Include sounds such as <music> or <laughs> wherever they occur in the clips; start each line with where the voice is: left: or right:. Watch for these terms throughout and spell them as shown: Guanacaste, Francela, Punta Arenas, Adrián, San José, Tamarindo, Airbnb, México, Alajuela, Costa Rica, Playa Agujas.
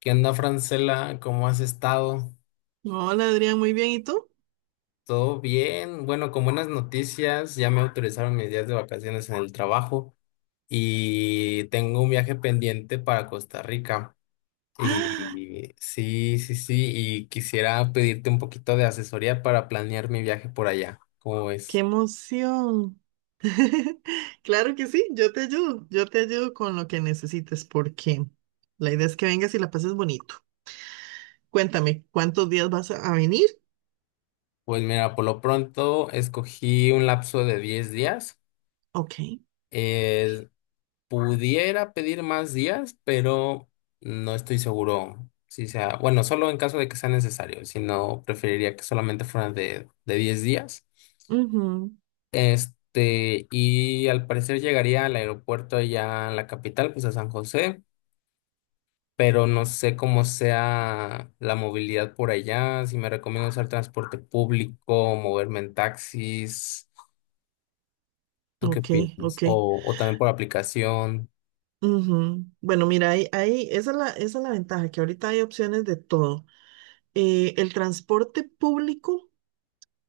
left: ¿Qué onda, Francela? ¿Cómo has estado?
right: Hola Adrián, muy bien. ¿Y tú?
left: ¿Todo bien? Bueno, con buenas noticias, ya me autorizaron mis días de vacaciones en el trabajo y tengo un viaje pendiente para Costa Rica. Y sí, sí, sí, y quisiera pedirte un poquito de asesoría para planear mi viaje por allá. ¿Cómo
right: ¡Qué
left: ves?
right: emoción! <laughs> Claro que sí, yo te ayudo con lo que necesites, porque la idea es que vengas y la pases bonito. Cuéntame, ¿cuántos días vas a venir?
left: Pues mira, por lo pronto escogí un lapso de 10 días.
right: Ok.
left: Pudiera pedir más días, pero no estoy seguro si sea, bueno, solo en caso de que sea necesario, si no, preferiría que solamente fueran de 10 días.
right: Ujú.
left: Y al parecer llegaría al aeropuerto ya a la capital, pues a San José, pero no sé cómo sea la movilidad por allá, si me recomiendo usar transporte público, moverme en taxis, ¿tú qué
right: Ok,
left: opinas?
right: ok,
left: O también por aplicación.
right: ujú. Bueno, mira, esa es esa es la ventaja, que ahorita hay opciones de todo. El transporte público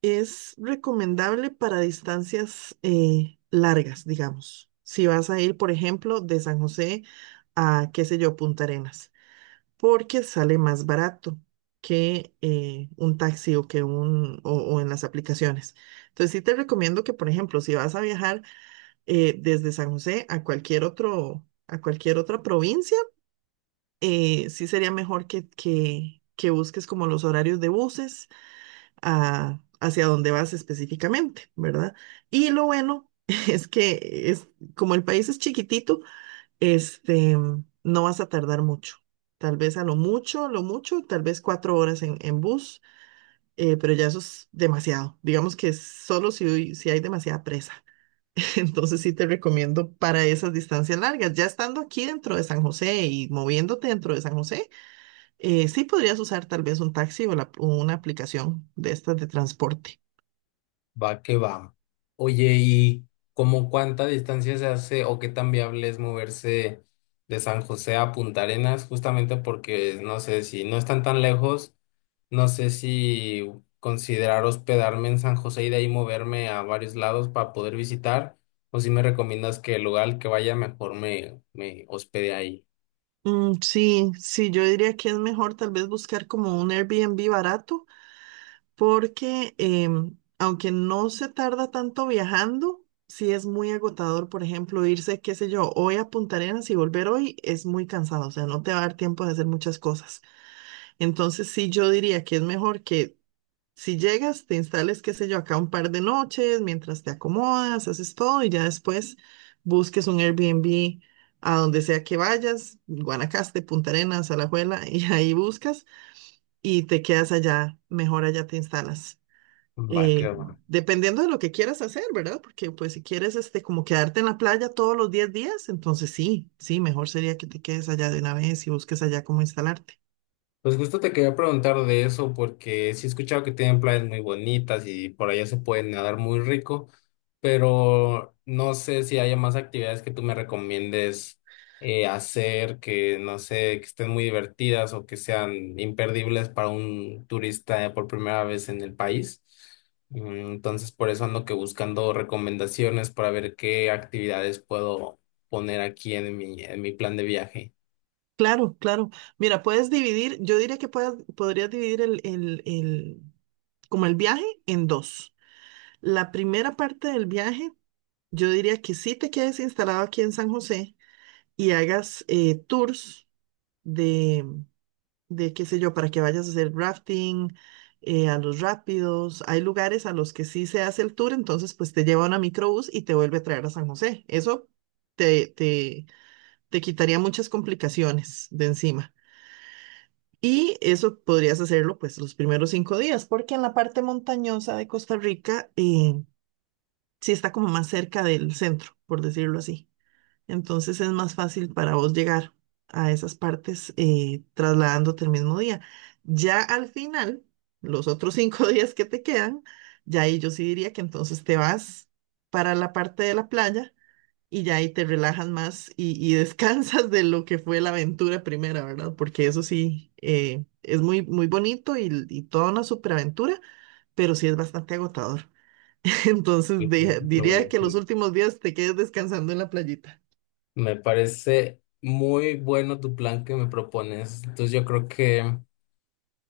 right: es recomendable para distancias largas, digamos. Si vas a ir, por ejemplo, de San José a, qué sé yo, Punta Arenas, porque sale más barato que un taxi o o en las aplicaciones. Entonces sí te recomiendo que, por ejemplo, si vas a viajar desde San José a a cualquier otra provincia, sí sería mejor que busques como los horarios de buses hacia dónde vas específicamente, ¿verdad? Y lo bueno <laughs> es es, como el país es chiquitito, este, no vas a tardar mucho. Tal vez a lo mucho, tal vez 4 horas en bus, pero ya eso es demasiado. Digamos que solo si hay demasiada presa. <laughs> Entonces sí te recomiendo para esas distancias largas. Ya estando aquí dentro de San José y moviéndote dentro de San José, sí podrías usar tal vez un taxi o una aplicación de estas de transporte.
left: Va que va. Oye, ¿y cómo cuánta distancia se hace o qué tan viable es moverse de San José a Punta Arenas? Justamente porque no sé si no están tan lejos, no sé si considerar hospedarme en San José y de ahí moverme a varios lados para poder visitar, o si me recomiendas que el lugar al que vaya mejor me hospede ahí.
right: Mm, sí, yo diría que es mejor tal vez buscar como un Airbnb barato, porque aunque no se tarda tanto viajando, sí es muy agotador. Por ejemplo, irse, qué sé yo, hoy a Punta Arenas y volver hoy es muy cansado, o sea, no te va a dar tiempo de hacer muchas cosas. Entonces, sí, yo diría que es mejor que si llegas, te instales, qué sé yo, acá un par de noches, mientras te acomodas, haces todo, y ya después busques un Airbnb a donde sea que vayas, Guanacaste, Punta Arenas, Alajuela, <laughs> y ahí buscas y te quedas allá, mejor allá te instalas,
left: Va
right: eh,
left: que va.
right: dependiendo de lo que quieras hacer, ¿verdad? Porque pues si quieres como quedarte en la playa todos los 10 días, entonces sí, mejor sería que te quedes allá de una vez y busques allá cómo instalarte.
left: Pues justo te quería preguntar de eso porque sí he escuchado que tienen playas muy bonitas y por allá se pueden nadar muy rico, pero no sé si haya más actividades que tú me recomiendes hacer que no sé, que estén muy divertidas o que sean imperdibles para un turista por primera vez en el país. Entonces por eso ando que buscando recomendaciones para ver qué actividades puedo poner aquí en mi plan de viaje.
right: Claro, claro. Mira, yo diría que podrías dividir como el viaje en dos. La primera parte del viaje, yo diría que sí te quedes instalado aquí en San José y hagas tours de, qué sé yo, para que vayas a hacer rafting, a los rápidos. Hay lugares a los que sí se hace el tour, entonces pues te lleva una microbús y te vuelve a traer a San José. Eso te, te, te quitaría muchas complicaciones de encima. Y eso podrías hacerlo pues los primeros 5 días, porque en la parte montañosa de Costa Rica sí está como más cerca del centro, por decirlo así. Entonces es más fácil para vos llegar a esas partes trasladándote el mismo día. Ya al final, los otros 5 <laughs> días que te quedan, ya ahí yo sí diría que entonces te vas para la parte de la playa, y ya ahí te relajas más y <laughs> descansas de lo que fue la aventura primera, ¿verdad? Porque eso sí, es muy, muy bonito y toda una superaventura, pero sí es bastante agotador. <laughs> Entonces
left: Pues, se escucha
right: diría que los
left: buenísimo.
right: últimos días te quedes descansando en la playita.
left: Me parece muy bueno tu plan que me propones. Entonces yo creo que,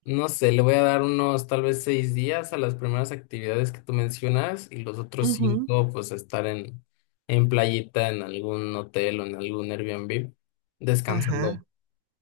left: no sé, le voy a dar unos tal vez 6 días a las primeras actividades que tú mencionas y los otros 5 pues a estar en playita, en algún hotel o en algún Airbnb, descansando,
right: Ajá,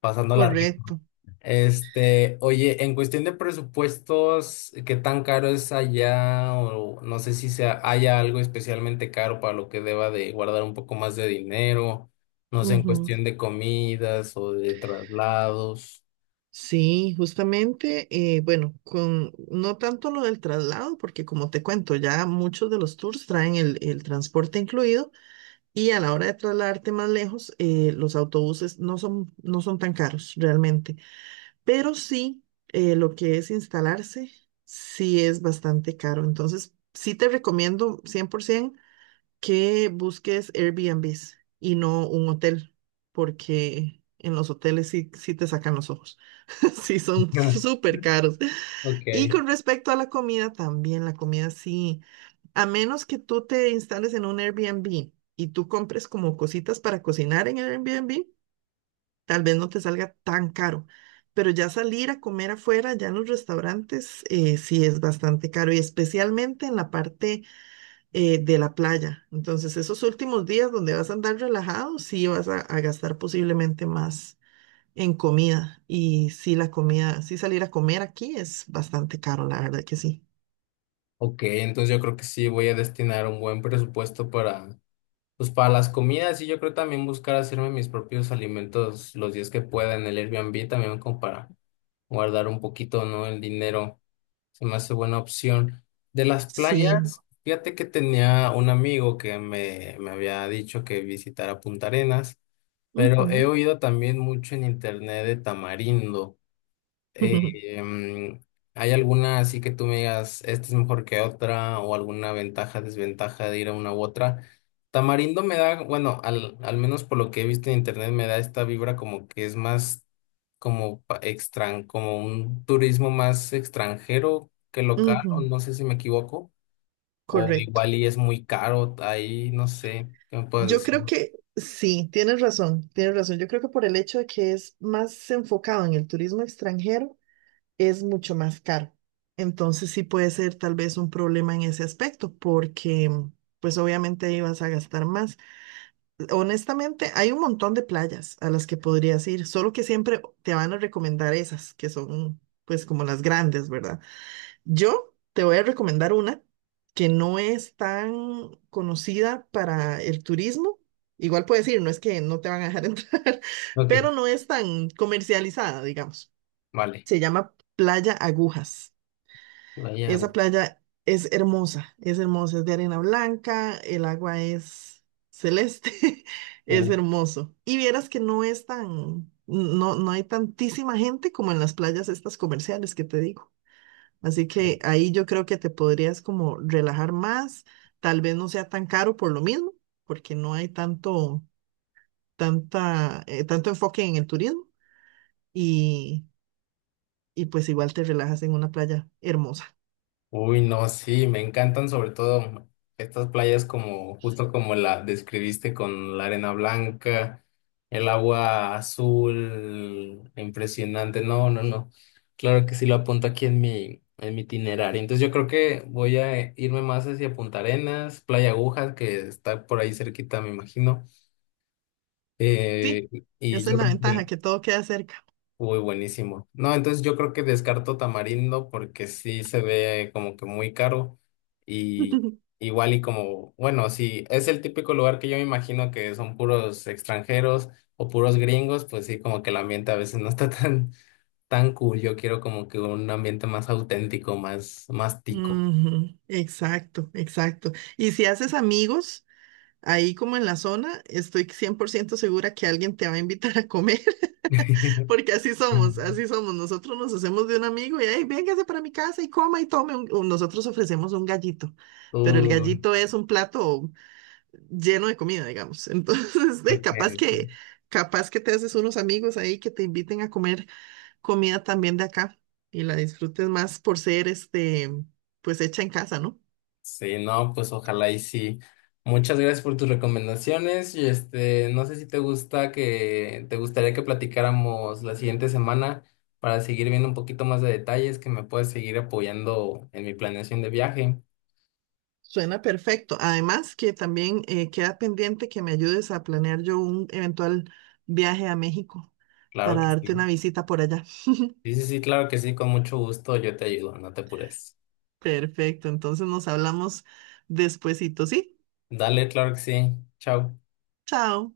left: pasando la
right: correcto.
left: oye, en cuestión de presupuestos, ¿qué tan caro es allá? O no sé si sea, haya algo especialmente caro para lo que deba de guardar un poco más de dinero. No sé, en
right: Ujú.
left: cuestión de comidas o de traslados.
right: Sí, justamente, bueno, con no tanto lo del traslado, porque como te cuento, ya muchos de los tours traen el transporte incluido, y a la hora de trasladarte más lejos, los autobuses no son tan caros realmente, pero sí, lo que es instalarse, sí es bastante caro. Entonces, sí te recomiendo 100% que busques Airbnbs y no un hotel, porque en los hoteles sí te sacan los ojos, <laughs> sí son
left: <laughs>
right: súper caros.
left: Ok,
right: Y con respecto a la comida también, la comida sí, a menos que tú te instales en un Airbnb y tú compres como cositas para cocinar en el Airbnb, tal vez no te salga tan caro. Pero ya salir a comer afuera, ya en los restaurantes, sí es bastante caro, y especialmente en la parte de la playa. Entonces, esos últimos días donde vas a andar relajado, sí vas a gastar posiblemente más en comida. Y sí, la comida, sí, salir a comer aquí es bastante caro, la verdad que sí.
left: ok, entonces yo creo que sí voy a destinar un buen presupuesto para, pues para las comidas y yo creo también buscar hacerme mis propios alimentos los días que pueda en el Airbnb también como para guardar un poquito, ¿no? El dinero. Se me hace buena opción. De las
right: Sí.
left: playas, fíjate que tenía un amigo que me había dicho que visitara Punta Arenas, pero he
right: Ujú.
left: oído también mucho en internet de Tamarindo.
right: <laughs> Ujú,
left: Eh, em, ¿Hay alguna así que tú me digas, esta es mejor que otra o alguna ventaja, desventaja de ir a una u otra? Tamarindo me da, bueno, al menos por lo que he visto en internet, me da esta vibra como que es más como como un turismo más extranjero que local, o
right: ujú.
left: no sé si me equivoco, o
right: Correcto.
left: igual y es muy caro ahí, no sé, ¿qué me puedes
right: Yo creo
left: decir?
right: que sí, tienes razón, tienes razón. Yo creo que por el hecho de que es más enfocado en el turismo extranjero, es mucho más caro. Entonces sí puede ser tal vez un problema en ese aspecto, porque pues obviamente ahí vas a gastar más. Honestamente, hay un montón de playas a las que podrías ir, solo que siempre te van a recomendar esas, que son pues como las grandes, ¿verdad? Yo te voy a recomendar una que no es tan conocida para el turismo. Igual puedes ir, no es que no te van a dejar <laughs> entrar,
left: Ok,
right: pero no es tan comercializada, digamos.
left: vale,
right: Se llama Playa Agujas.
left: la
right: Esa playa es hermosa, es hermosa, es de arena blanca, el agua es celeste, <laughs> es hermoso. Y vieras que no, no hay tantísima gente como en las playas estas comerciales que te digo. Así que ahí yo creo que te podrías como relajar más, tal vez no sea tan caro por lo mismo, porque no hay tanto enfoque en el turismo, y, y pues igual te relajas en una playa hermosa.
left: uy, no, sí, me encantan sobre todo estas playas como, justo como la describiste con la arena blanca, el agua azul, impresionante. No, no, no. Claro que sí lo apunto aquí en en mi itinerario. Entonces yo creo que voy a irme más hacia Punta Arenas, Playa Agujas, que está por ahí cerquita, me imagino.
right: Sí,
left: Eh, y
right: esa es
left: yo
right: la
left: creo que
right: ventaja, que todo queda cerca.
left: uy, buenísimo. No, entonces yo creo que descarto Tamarindo porque sí se ve como que muy caro y
right: <laughs>
left: igual y como, bueno, sí, es el típico lugar que yo me imagino que son puros extranjeros o puros gringos, pues sí, como que el ambiente a veces no está <laughs> tan, tan cool. Yo quiero como que un ambiente más auténtico, más, más tico.
right: Ujú. Exacto, exacto. Y si haces amigos ahí como en la zona, estoy 100% segura que alguien te va a invitar a comer, <laughs>
left: <laughs>
right: porque así somos, así somos. Nosotros nos hacemos de un amigo y, hey, véngase para mi casa y coma y tome. Un-". O nosotros ofrecemos un gallito, pero el
left: Uy,
right: gallito es un plato lleno de comida, digamos. Entonces, <laughs>
left: ok, ok.
right: capaz que te haces unos amigos ahí que te inviten a comer. Comida también de acá, y la disfrutes más por ser pues hecha en casa, ¿no?
left: Sí, no, pues ojalá y sí. Muchas gracias por tus recomendaciones y no sé si te gusta que te gustaría que platicáramos la siguiente semana para seguir viendo un poquito más de detalles, que me puedas seguir apoyando en mi planeación de viaje.
right: Suena perfecto. Además que también queda pendiente que me ayudes a planear yo un eventual viaje a México
left: Claro
right: para
left: que
right: darte
left: sí.
right: una visita por allá.
left: Sí, sí, sí, claro que sí, con mucho gusto yo te ayudo, no te apures.
right: Perfecto, entonces nos hablamos despuesito, ¿sí?
left: Dale, claro que sí. Chao.
right: Chao.